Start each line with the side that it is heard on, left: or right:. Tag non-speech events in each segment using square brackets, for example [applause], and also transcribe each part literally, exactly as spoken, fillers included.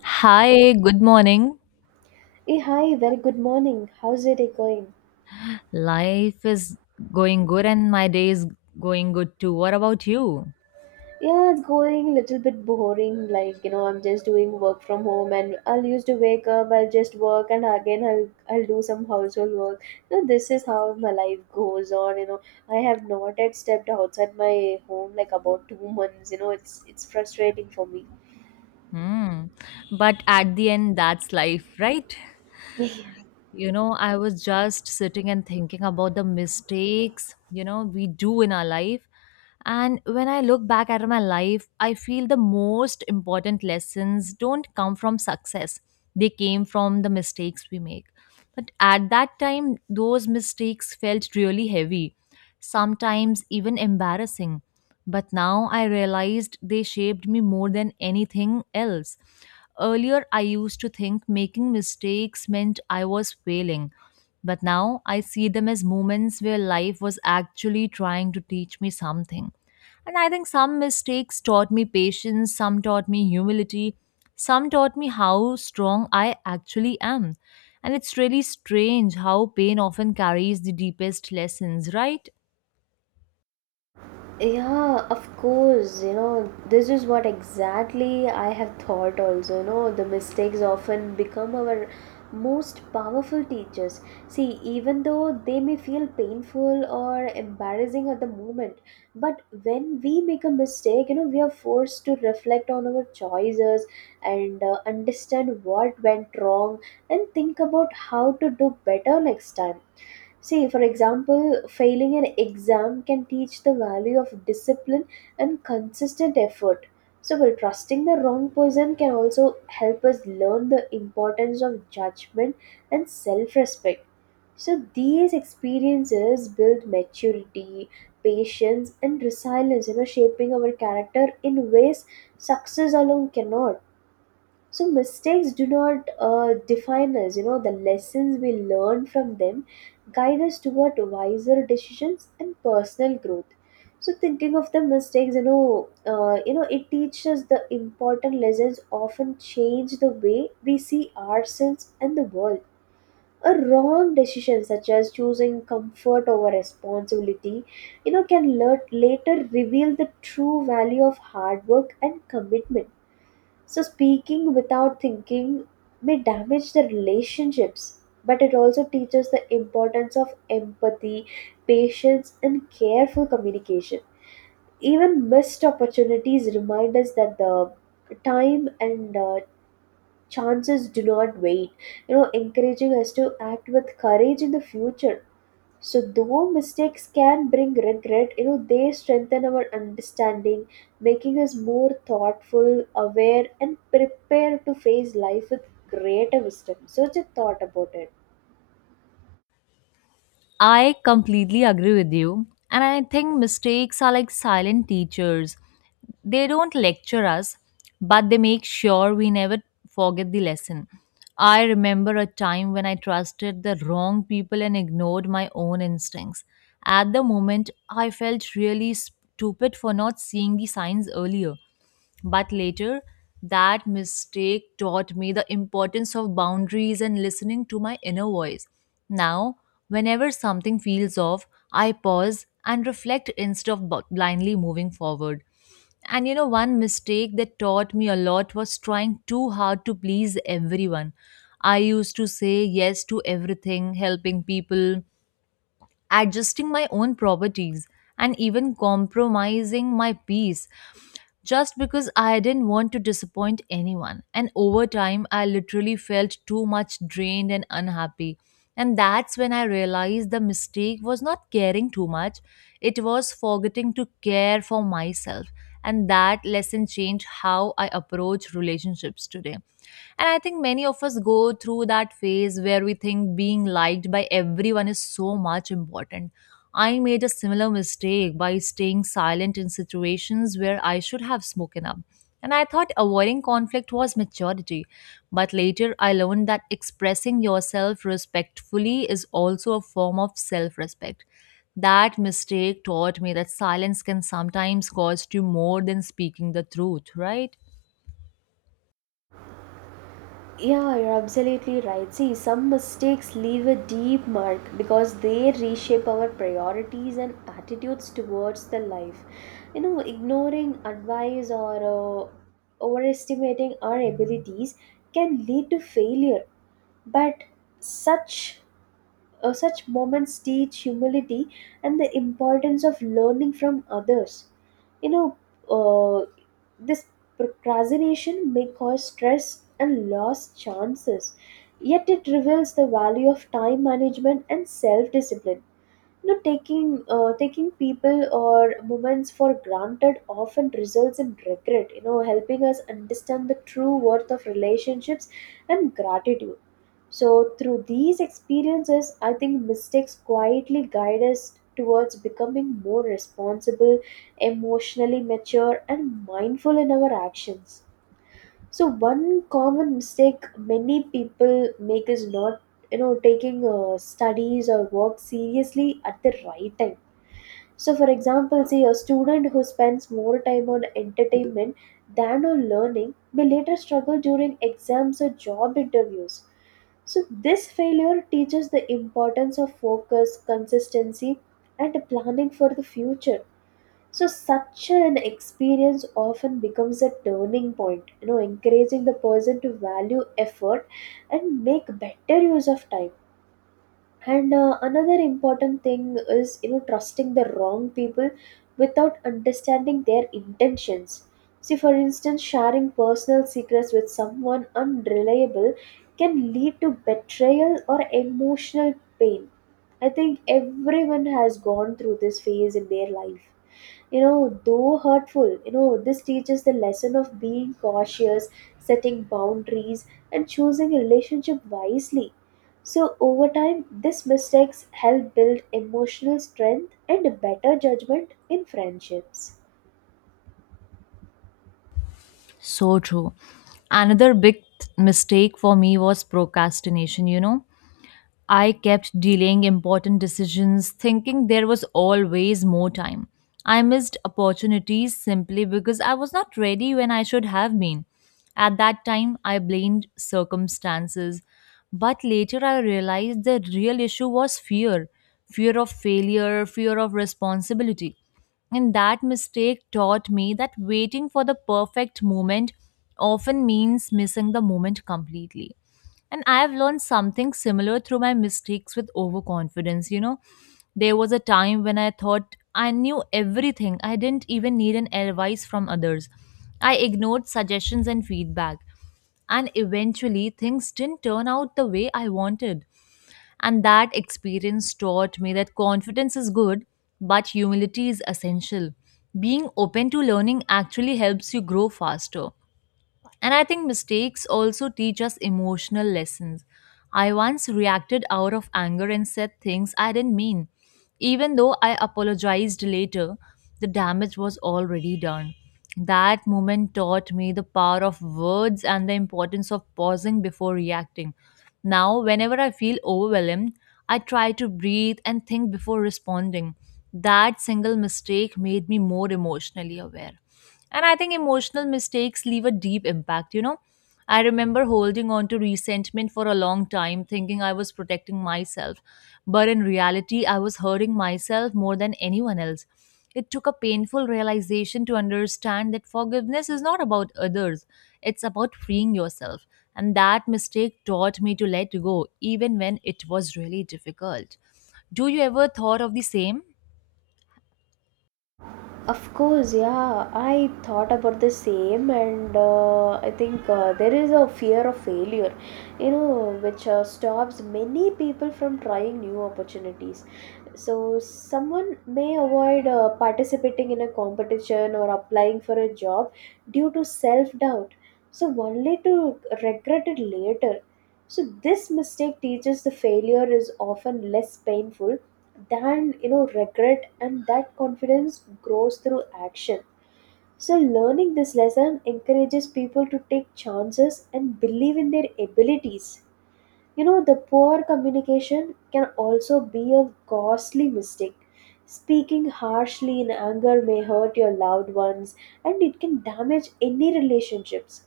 left: Hi, good morning.
right: Hey, hi, very good morning. How's your day going?
left: Life is going good and my day is going good too. What about you?
right: Yeah, it's going a little bit boring. Like, you know, I'm just doing work from home and I'll used to wake up, I'll just work and again I'll I'll do some household work. You know, this is how my life goes on, you know. I have not yet stepped outside my home like about two months, you know, it's it's frustrating for me.
left: Hmm. But at the end, that's life, right?
right: [laughs]
left: You know, I was just sitting and thinking about the mistakes, you know, we do in our life. And when I look back at my life, I feel the most important lessons don't come from success, they came from the mistakes we make. But at that time, those mistakes felt really heavy, sometimes even embarrassing. But now I realized they shaped me more than anything else. Earlier, I used to think making mistakes meant I was failing. But now I see them as moments where life was actually trying to teach me something. And I think some mistakes taught me patience, some taught me humility, some taught me how strong I actually am. And it's really strange how pain often carries the deepest lessons, right?
right: Yeah, of course, you know, this is what exactly I have thought also. You know, the mistakes often become our most powerful teachers. See, even though they may feel painful or embarrassing at the moment, but when we make a mistake, you know, we are forced to reflect on our choices and uh, understand what went wrong and think about how to do better next time. See, for example, failing an exam can teach the value of discipline and consistent effort. So, well, trusting the wrong person can also help us learn the importance of judgment and self respect. So, these experiences build maturity, patience, and resilience, you know, shaping our character in ways success alone cannot. So mistakes do not uh, define us. You know, the lessons we learn from them guide us toward wiser decisions and personal growth. So, thinking of the mistakes, you know uh, you know it teaches. The important lessons often change the way we see ourselves and the world. A wrong decision such as choosing comfort over responsibility, you know can lat- later reveal the true value of hard work and commitment. So speaking without thinking may damage the relationships, but it also teaches the importance of empathy, patience, and careful communication. Even missed opportunities remind us that the time and uh, chances do not wait, you know encouraging us to act with courage in the future. So, though mistakes can bring regret, you know they strengthen our understanding, making us more thoughtful, aware, and prepared to face life with greater wisdom. So just thought about it.
left: I completely agree with you. And I think mistakes are like silent teachers. They don't lecture us, but they make sure we never forget the lesson. I remember a time when I trusted the wrong people and ignored my own instincts. At the moment, I felt really stupid for not seeing the signs earlier. But later, that mistake taught me the importance of boundaries and listening to my inner voice. Now, whenever something feels off, I pause and reflect instead of bu- blindly moving forward. And you know, one mistake that taught me a lot was trying too hard to please everyone. I used to say yes to everything, helping people, adjusting my own properties, and even compromising my peace just because I didn't want to disappoint anyone. And over time, I literally felt too much drained and unhappy. And that's when I realized the mistake was not caring too much, it was forgetting to care for myself. And that lesson changed how I approach relationships today. And I think many of us go through that phase where we think being liked by everyone is so much important. I made a similar mistake by staying silent in situations where I should have spoken up. And I thought avoiding conflict was maturity. But later, I learned that expressing yourself respectfully is also a form of self respect. That mistake taught me that silence can sometimes cost you more than speaking the truth, right?
right: Yeah, you're absolutely right. See, some mistakes leave a deep mark because they reshape our priorities and attitudes towards the life. You know, ignoring advice or uh, overestimating our abilities can lead to failure, but such uh, such moments teach humility and the importance of learning from others. You know, uh, this procrastination may cause stress and lost chances, yet it reveals the value of time management and self-discipline. You know, taking uh, taking people or moments for granted often results in regret. You know, helping us understand the true worth of relationships and gratitude. So, through these experiences, I think mistakes quietly guide us towards becoming more responsible, emotionally mature, and mindful in our actions. So one common mistake many people make is not you know taking uh, studies or work seriously at the right time. So, for example, say a student who spends more time on entertainment than on learning may later struggle during exams or job interviews. So, this failure teaches the importance of focus, consistency, and planning for the future. So such an experience often becomes a turning point, you know, encouraging the person to value effort and make better use of time. And uh, another important thing is, you know, trusting the wrong people without understanding their intentions. See, for instance, sharing personal secrets with someone unreliable can lead to betrayal or emotional pain. I think everyone has gone through this phase in their life. You know though hurtful, you know this teaches the lesson of being cautious, setting boundaries, and choosing a relationship wisely. So over time, these mistakes help build emotional strength and better judgment in friendships.
left: So true. Another big th- mistake for me was procrastination, you know I kept delaying important decisions, thinking there was always more time. I missed opportunities simply because I was not ready when I should have been. At that time, I blamed circumstances. But later, I realized the real issue was fear: fear of failure, fear of responsibility. And that mistake taught me that waiting for the perfect moment often means missing the moment completely. And I have learned something similar through my mistakes with overconfidence. You know, there was a time when I thought I knew everything, I didn't even need an advice from others. I ignored suggestions and feedback. And eventually, things didn't turn out the way I wanted. And that experience taught me that confidence is good, but humility is essential. Being open to learning actually helps you grow faster. And I think mistakes also teach us emotional lessons. I once reacted out of anger and said things I didn't mean. Even though I apologized later, the damage was already done. That moment taught me the power of words and the importance of pausing before reacting. Now, whenever I feel overwhelmed, I try to breathe and think before responding. That single mistake made me more emotionally aware. And I think emotional mistakes leave a deep impact, you know. I remember holding on to resentment for a long time, thinking I was protecting myself. But in reality, I was hurting myself more than anyone else. It took a painful realization to understand that forgiveness is not about others, it's about freeing yourself. And that mistake taught me to let go, even when it was really difficult. Do you ever thought of the same?
right: Of course, yeah, I thought about the same, and uh, I think uh, there is a fear of failure, you know, which uh, stops many people from trying new opportunities. So, someone may avoid uh, participating in a competition or applying for a job due to self doubt, so only to regret it later. So, this mistake teaches the failure is often less painful than you know regret, and that confidence grows through action. So learning this lesson encourages people to take chances and believe in their abilities. You know the poor communication can also be a costly mistake. Speaking harshly in anger may hurt your loved ones, and it can damage any relationships.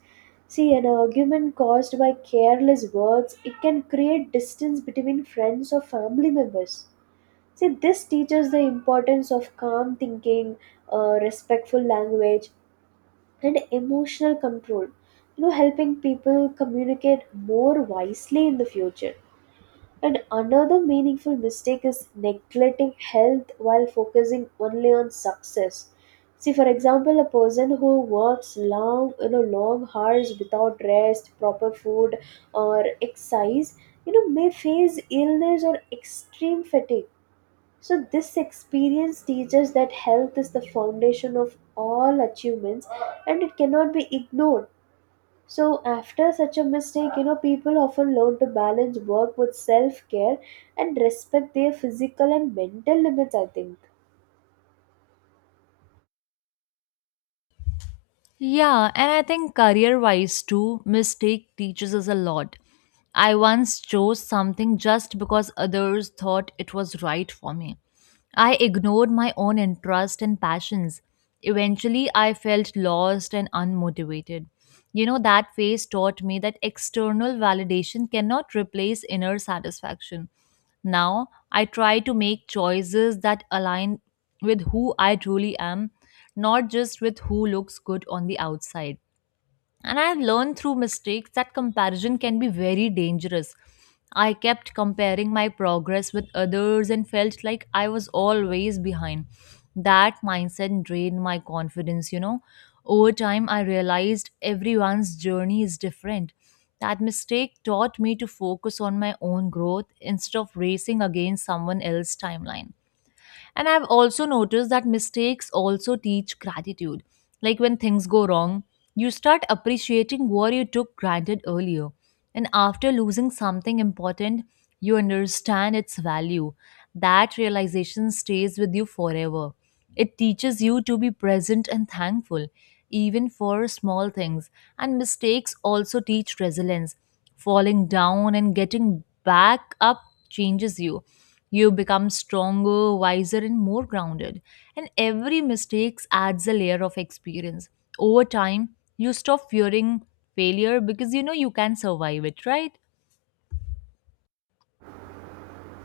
right: See, an argument caused by careless words, it can create distance between friends or family members. See, this teaches the importance of calm thinking, uh, respectful language, and emotional control. You know, helping people communicate more wisely in the future. And another meaningful mistake is neglecting health while focusing only on success. See, for example, a person who works long, you know, long hours without rest, proper food, or exercise, you know, may face illness or extreme fatigue. So, this experience teaches that health is the foundation of all achievements and it cannot be ignored. So, after such a mistake, you know, people often learn to balance work with self care and respect their physical and mental limits, I think.
left: Yeah, and I think career wise too, mistake teaches us a lot. I once chose something just because others thought it was right for me. I ignored my own interests and passions. Eventually, I felt lost and unmotivated. You know, that phase taught me that external validation cannot replace inner satisfaction. Now I try to make choices that align with who I truly am, not just with who looks good on the outside. And I have learned through mistakes that comparison can be very dangerous. I kept comparing my progress with others and felt like I was always behind. That mindset drained my confidence, you know. Over time, I realized everyone's journey is different. That mistake taught me to focus on my own growth instead of racing against someone else's timeline. And I've also noticed that mistakes also teach gratitude. Like when things go wrong, you start appreciating what you took granted earlier. And after losing something important, you understand its value. That realization stays with you forever. It teaches you to be present and thankful, even for small things. And mistakes also teach resilience. Falling down and getting back up changes you. You become stronger, wiser, and more grounded. And every mistake adds a layer of experience. Over time, you stop fearing failure because you know you can survive it, right?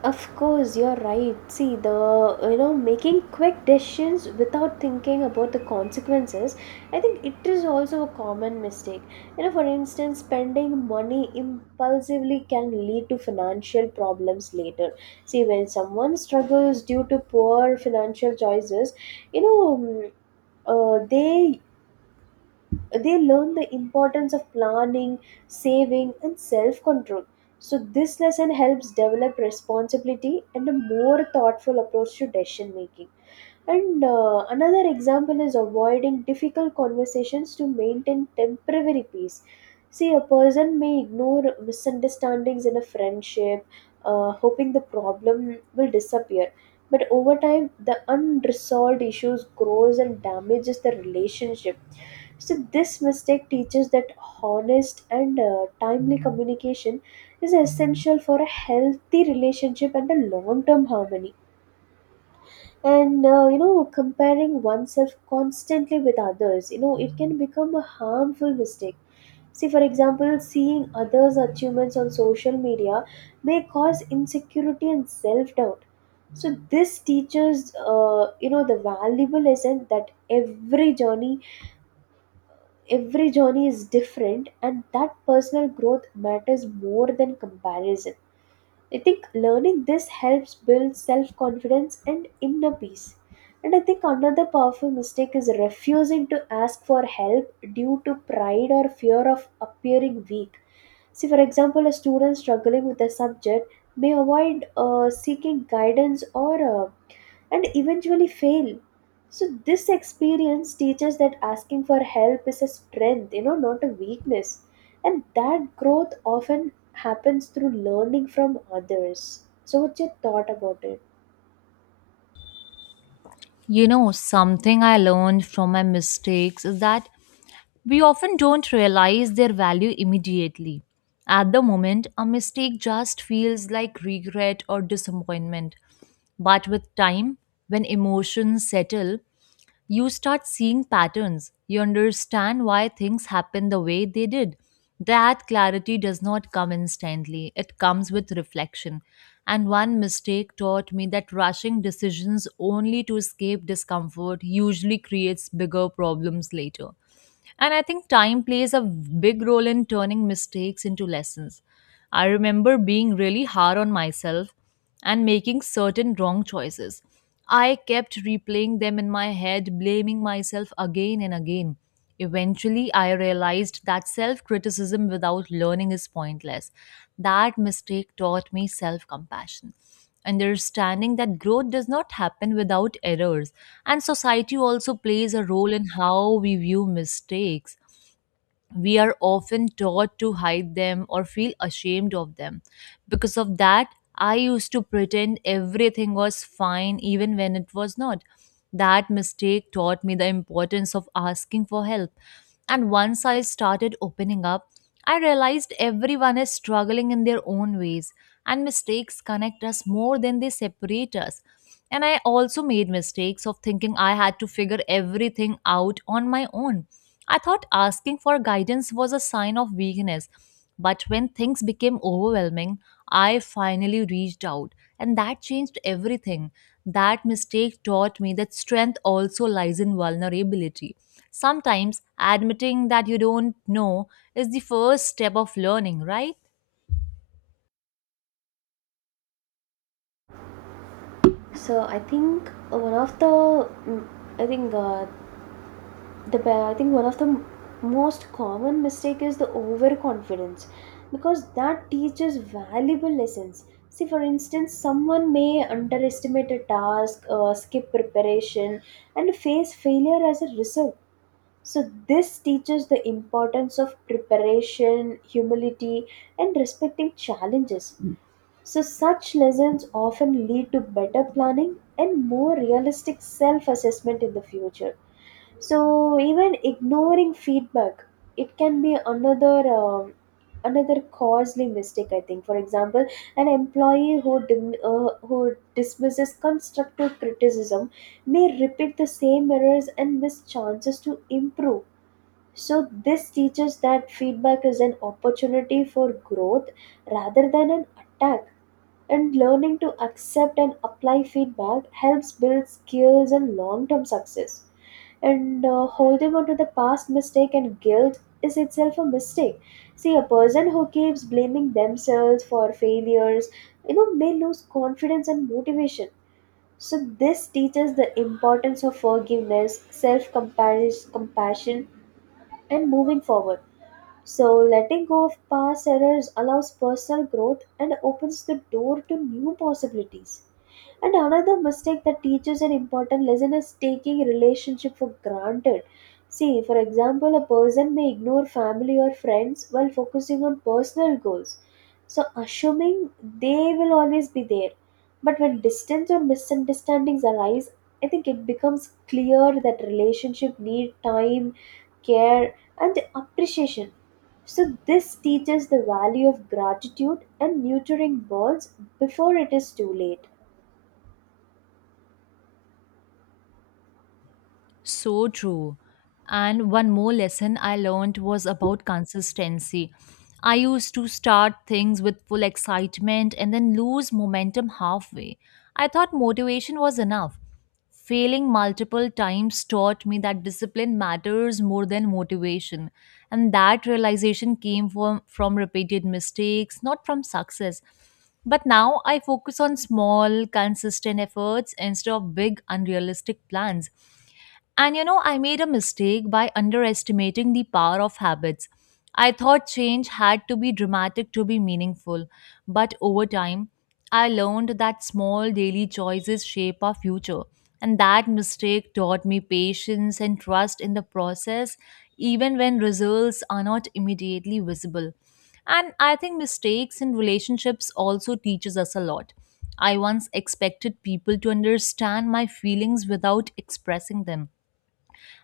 right: Of course, you're right. See, the you know making quick decisions without thinking about the consequences, I think it is also a common mistake. You know, for instance, spending money impulsively can lead to financial problems later. See, when someone struggles due to poor financial choices, you know, mm, uh, they they learn the importance of planning, saving, and self control. So, this lesson helps develop responsibility and a more thoughtful approach to decision making. And uh, another example is avoiding difficult conversations to maintain temporary peace. See, a person may ignore misunderstandings in a friendship, uh, hoping the problem will disappear. But over time, the unresolved issues grows and damages the relationship. So this mistake teaches that honest and uh, timely communication is essential for a healthy relationship and a long-term harmony. And uh, you know, comparing oneself constantly with others, you know, it can become a harmful mistake. See, for example, seeing others' achievements on social media may cause insecurity and self-doubt. So this teaches, uh, you know, the valuable lesson that every journey every journey is different and that personal growth matters more than comparison. I think learning this helps build self-confidence and inner peace. And I think another powerful mistake is refusing to ask for help due to pride or fear of appearing weak. See, for example, a student struggling with a subject may avoid uh, seeking guidance or uh, and eventually fail. So this experience teaches that asking for help is a strength, you know, not a weakness. And that growth often happens through learning from others. So what's your thought about it?
left: You know, something I learned from my mistakes is that we often don't realize their value immediately. At the moment, a mistake just feels like regret or disappointment. But with time, when emotions settle, you start seeing patterns. You understand why things happen the way they did. That clarity does not come instantly, it comes with reflection. And one mistake taught me that rushing decisions only to escape discomfort usually creates bigger problems later. And I think time plays a big role in turning mistakes into lessons. I remember being really hard on myself and making certain wrong choices. I kept replaying them in my head, blaming myself again and again. Eventually, I realized that self criticism without learning is pointless. That mistake taught me self compassion, understanding that growth does not happen without errors. And society also plays a role in how we view mistakes. We are often taught to hide them or feel ashamed of them. Because of that, I used to pretend everything was fine even when it was not. That mistake taught me the importance of asking for help. And once I started opening up, I realized everyone is struggling in their own ways, and mistakes connect us more than they separate us. And I also made mistakes of thinking I had to figure everything out on my own. I thought asking for guidance was a sign of weakness, but when things became overwhelming, I finally reached out, and that changed everything. That mistake taught me that strength also lies in vulnerability. Sometimes admitting that you don't know is the first step of learning, right?
right: So I think one of the mm, I think uh, the be- I think one of the m- most common mistake is the overconfidence, because that teaches valuable lessons. See, for instance, someone may underestimate a task, uh, skip preparation and face failure as a result. So this teaches the importance of preparation, humility, and respecting challenges. So, such lessons often lead to better planning and more realistic self assessment in the future. So, even ignoring feedback, it can be another. um another costly mistake, I think. For example, an employee who dim, uh, who dismisses constructive criticism may repeat the same errors and miss chances to improve. So this teaches that feedback is an opportunity for growth rather than an attack. And learning to accept and apply feedback helps build skills and long-term success. And uh, holding on to the past mistake and guilt is itself a mistake. See, a person who keeps blaming themselves for failures, you know may lose confidence and motivation. So this teaches the importance of forgiveness, self compassion, and moving forward. So, letting go of past errors allows personal growth and opens the door to new possibilities. And another mistake that teaches an important lesson is taking relationship for granted. See, for example, a person may ignore family or friends while focusing on personal goals. So, assuming they will always be there. But when distance or misunderstandings arise, I think it becomes clear that relationship need time, care, and appreciation. So, this teaches the value of gratitude and nurturing birds before it is too late.
left: So true. And one more lesson I learned was about consistency. I used to start things with full excitement and then lose momentum halfway. I thought motivation was enough. Failing multiple times taught me that discipline matters more than motivation. And that realization came from, from repeated mistakes, not from success. But now I focus on small, consistent efforts instead of big, unrealistic plans. And you know, I made a mistake by underestimating the power of habits. I thought change had to be dramatic to be meaningful, but over time, I learned that small daily choices shape our future. And that mistake taught me patience and trust in the process, even when results are not immediately visible. And I think mistakes in relationships also teaches us a lot. I once expected people to understand my feelings without expressing them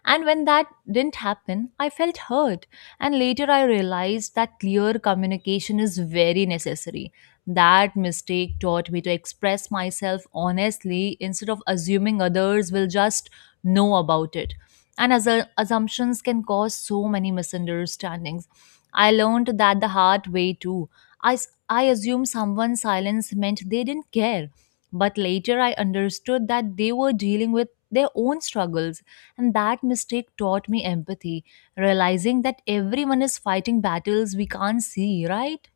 left: and when that didn't happen, I felt hurt. And later I realized that clear communication is very necessary. That mistake taught me to express myself honestly instead of assuming others will just know about it and assu- assumptions can cause so many misunderstandings. I learned that the hard way too. I, s- I assumed someone's silence meant they didn't care. But later I understood that they were dealing with their own struggles, and that mistake taught me empathy, realizing that everyone is fighting battles we can't see, right?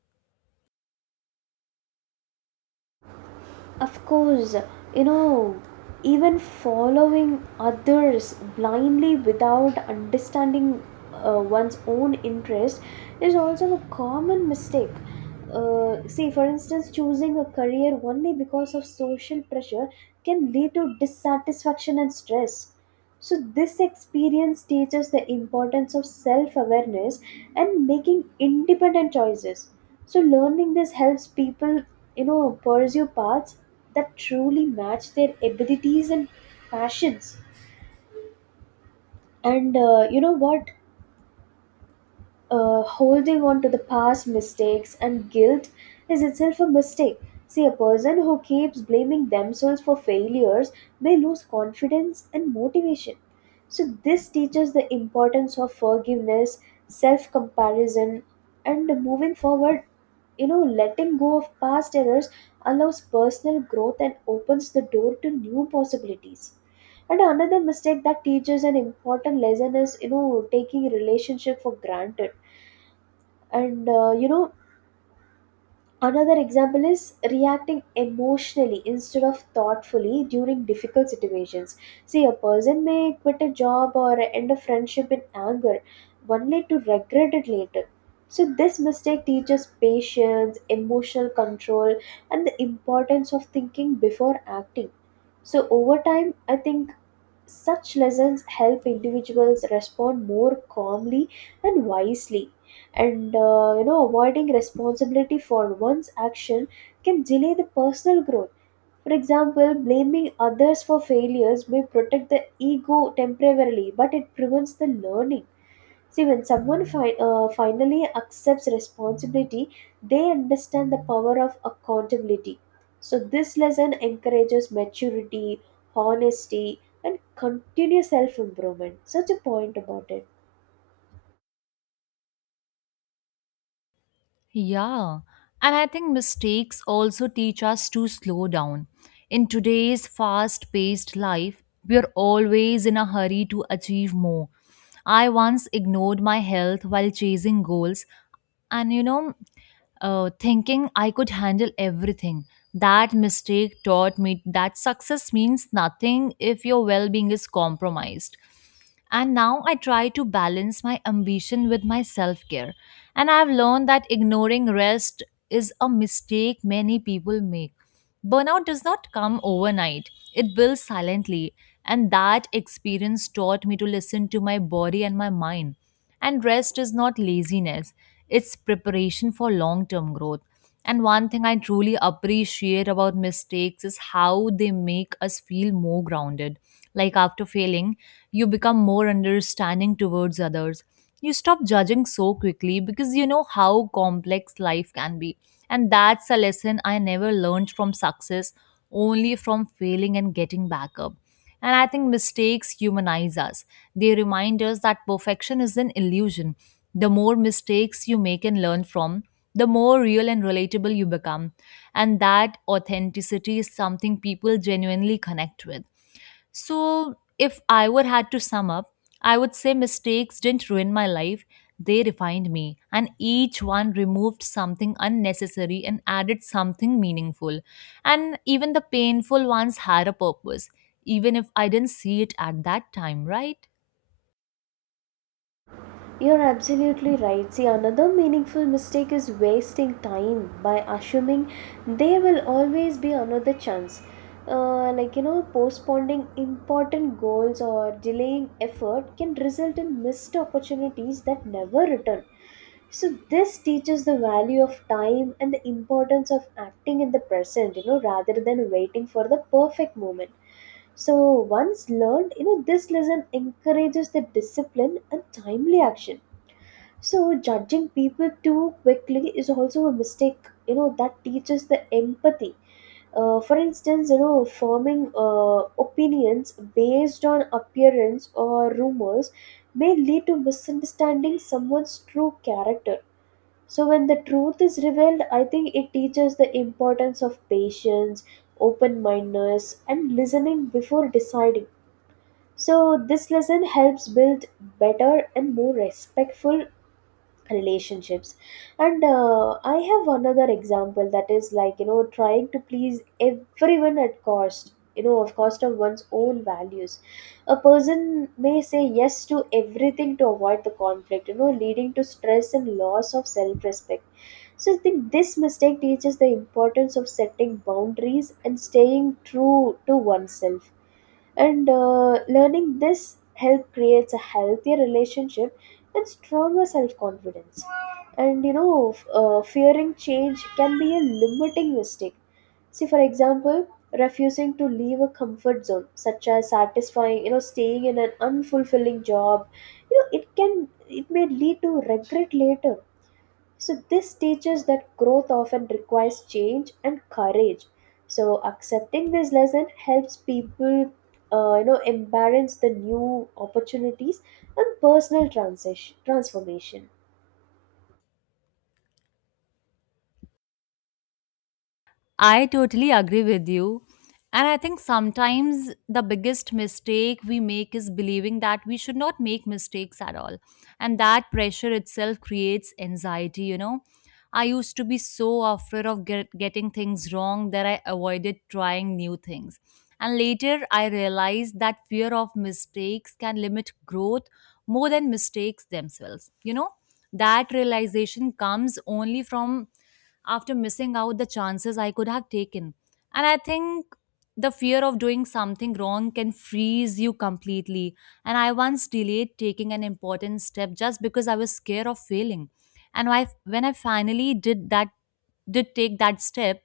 right: Of course, you know, even following others blindly without understanding uh, one's own interest is also a common mistake. Uh, see, for instance, choosing a career only because of social pressure can lead to dissatisfaction and stress. So, this experience teaches the importance of self awareness and making independent choices. So, learning this helps people, you know, pursue paths that truly match their abilities and passions. And uh, you know what? uh, holding on to the past mistakes and guilt is itself a mistake. See, a person who keeps blaming themselves for failures may lose confidence and motivation. So, this teaches the importance of forgiveness, self comparison, and moving forward. You know, letting go of past errors allows personal growth and opens the door to new possibilities. And another mistake that teaches an important lesson is, you know, taking relationship for granted and uh, you know, another example is reacting emotionally instead of thoughtfully during difficult situations. See, a person may quit a job or end a friendship in anger, only to regret it later. So, this mistake teaches patience, emotional control, and the importance of thinking before acting. So, over time, I think such lessons help individuals respond more calmly and wisely. And uh, you know, avoiding responsibility for one's action can delay the personal growth. For example, blaming others for failures may protect the ego temporarily, but it prevents the learning. See, when someone fi- uh, finally accepts responsibility, they understand the power of accountability. So, this lesson encourages maturity, honesty, and continuous self improvement. Such a point about it.
left: Yeah, and I think mistakes also teach us to slow down. In today's fast paced life, we are always in a hurry to achieve more. I once ignored my health while chasing goals, and you know, uh, thinking I could handle everything. That mistake taught me that success means nothing if your well being is compromised. And now I try to balance my ambition with my self care. And I've learned that ignoring rest is a mistake many people make. Burnout does not come overnight, it builds silently. And that experience taught me to listen to my body and my mind. And rest is not laziness, it's preparation for long term growth. And one thing I truly appreciate about mistakes is how they make us feel more grounded. Like after failing, you become more understanding towards others. You stop judging so quickly because you know how complex life can be. And that's a lesson I never learned from success, only from failing and getting back up. And I think mistakes humanize us. They remind us that perfection is an illusion. The more mistakes you make and learn from, the more real and relatable you become. And that authenticity is something people genuinely connect with. So, if I were had to sum up, I would say mistakes didn't ruin my life, they refined me. And each one removed something unnecessary and added something meaningful. And even the painful ones had a purpose, even if I didn't see it at that time, right?
right: You're absolutely right. See, another meaningful mistake is wasting time by assuming there will always be another chance. Uh, like you know postponing important goals or delaying effort can result in missed opportunities that never return, so this teaches the value of time and the importance of acting in the present, you know rather than waiting for the perfect moment. So once learned, you know this lesson encourages the discipline and timely action. So judging people too quickly is also a mistake, you know that teaches the empathy. Uh, for instance, you know, forming uh, opinions based on appearance or rumors may lead to misunderstanding someone's true character. So, when the truth is revealed, I think it teaches the importance of patience, open mindedness, and listening before deciding. So, this lesson helps build better and more respectful relationships. And uh, I have another example that is like, you know trying to please everyone at cost, you know of cost of one's own values. A person may say yes to everything to avoid the conflict, you know leading to stress and loss of self respect. So I think this mistake teaches the importance of setting boundaries and staying true to oneself. And uh, learning this help creates a healthier relationship and stronger self-confidence. And you know f- uh, fearing change can be a limiting mistake. See, for example, refusing to leave a comfort zone, such as satisfying, you know staying in an unfulfilling job, you know it can it may lead to regret later. So, this teaches that growth often requires change and courage. So, accepting this lesson helps people, uh, you know, embrace the new opportunities and personal transition, transformation.
left: I totally agree with you. And I think sometimes the biggest mistake we make is believing that we should not make mistakes at all. And that pressure itself creates anxiety, you know. I used to be so afraid of get, getting things wrong that I avoided trying new things. And later I realized that fear of mistakes can limit growth more than mistakes themselves, you know. That realization comes only from after missing out the chances I could have taken. And I think the fear of doing something wrong can freeze you completely. And I once delayed taking an important step just because I was scared of failing. And I, when I finally did that, did take that step,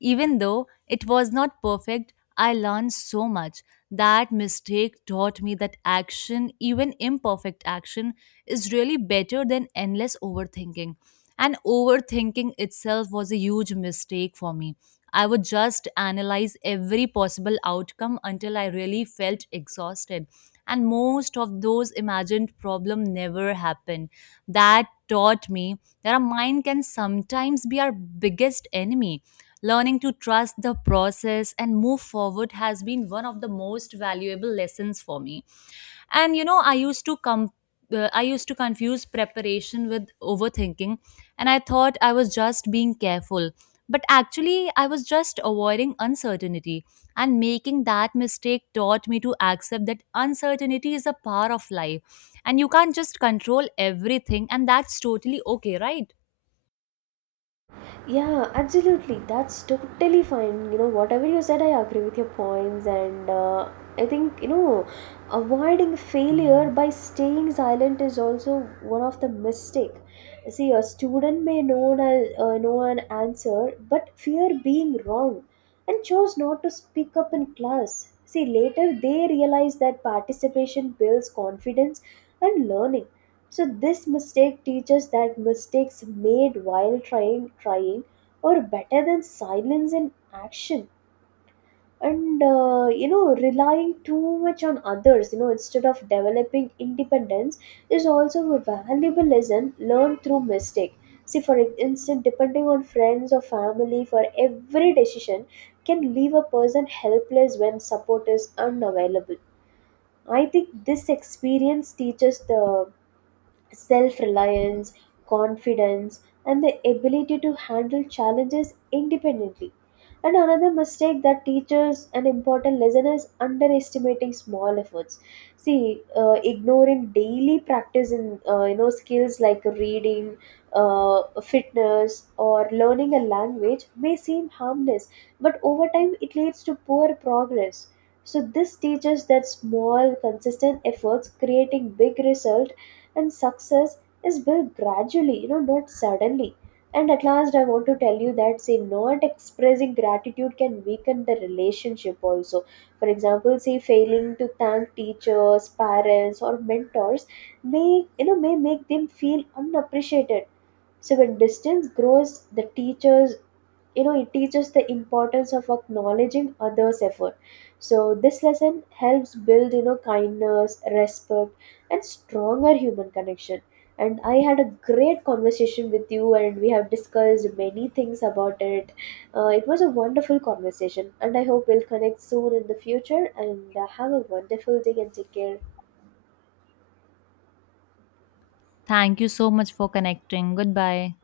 left: even though it was not perfect, I learned so much. That mistake taught me that action, even imperfect action, is really better than endless overthinking. And overthinking itself was a huge mistake for me. I would just analyze every possible outcome until I really felt exhausted. And most of those imagined problems never happened. That taught me that our mind can sometimes be our biggest enemy. Learning to trust the process and move forward has been one of the most valuable lessons for me. And you know, I used to come. Uh, I used to confuse preparation with overthinking, and I thought I was just being careful. But actually, I was just avoiding uncertainty. And making that mistake taught me to accept that uncertainty is a part of life, and you can't just control everything, and that's totally okay, right?
right: Yeah, absolutely. That's totally fine. You know, whatever you said, I agree with your points. And uh, I think, you know, avoiding failure by staying silent is also one of the mistake. See, a student may know an, uh, know an answer, but fear being wrong and chose not to speak up in class. See, later they realize that participation builds confidence and learning. So this mistake teaches that mistakes made while trying trying are better than silence in action. And uh, you know, relying too much on others, you know, instead of developing independence, is also a valuable lesson learned through mistake. See, for instance, depending on friends or family for every decision can leave a person helpless when support is unavailable. I think this experience teaches the self reliance, confidence, and the ability to handle challenges independently. And another mistake that teachers an important lesson is underestimating small efforts. See, uh, ignoring daily practice in uh, you know skills like reading, uh, fitness, or learning a language may seem harmless, but over time it leads to poor progress. So this teaches that small, consistent efforts creating big result and success is built gradually, you know not suddenly. And at last I want to tell you that, say, not expressing gratitude can weaken the relationship also. For example, say failing to thank teachers, parents, or mentors may, you know may make them feel unappreciated. So when distance grows, the teachers, you know it teaches the importance of acknowledging others effort. So this lesson helps build, you know kindness, respect, and stronger human connection. And I had a great conversation with you and we have discussed many things about it. Uh, it was a wonderful conversation and I hope we'll connect soon in the future, and uh, have a wonderful day and take care.
left: Thank you so much for connecting. Goodbye.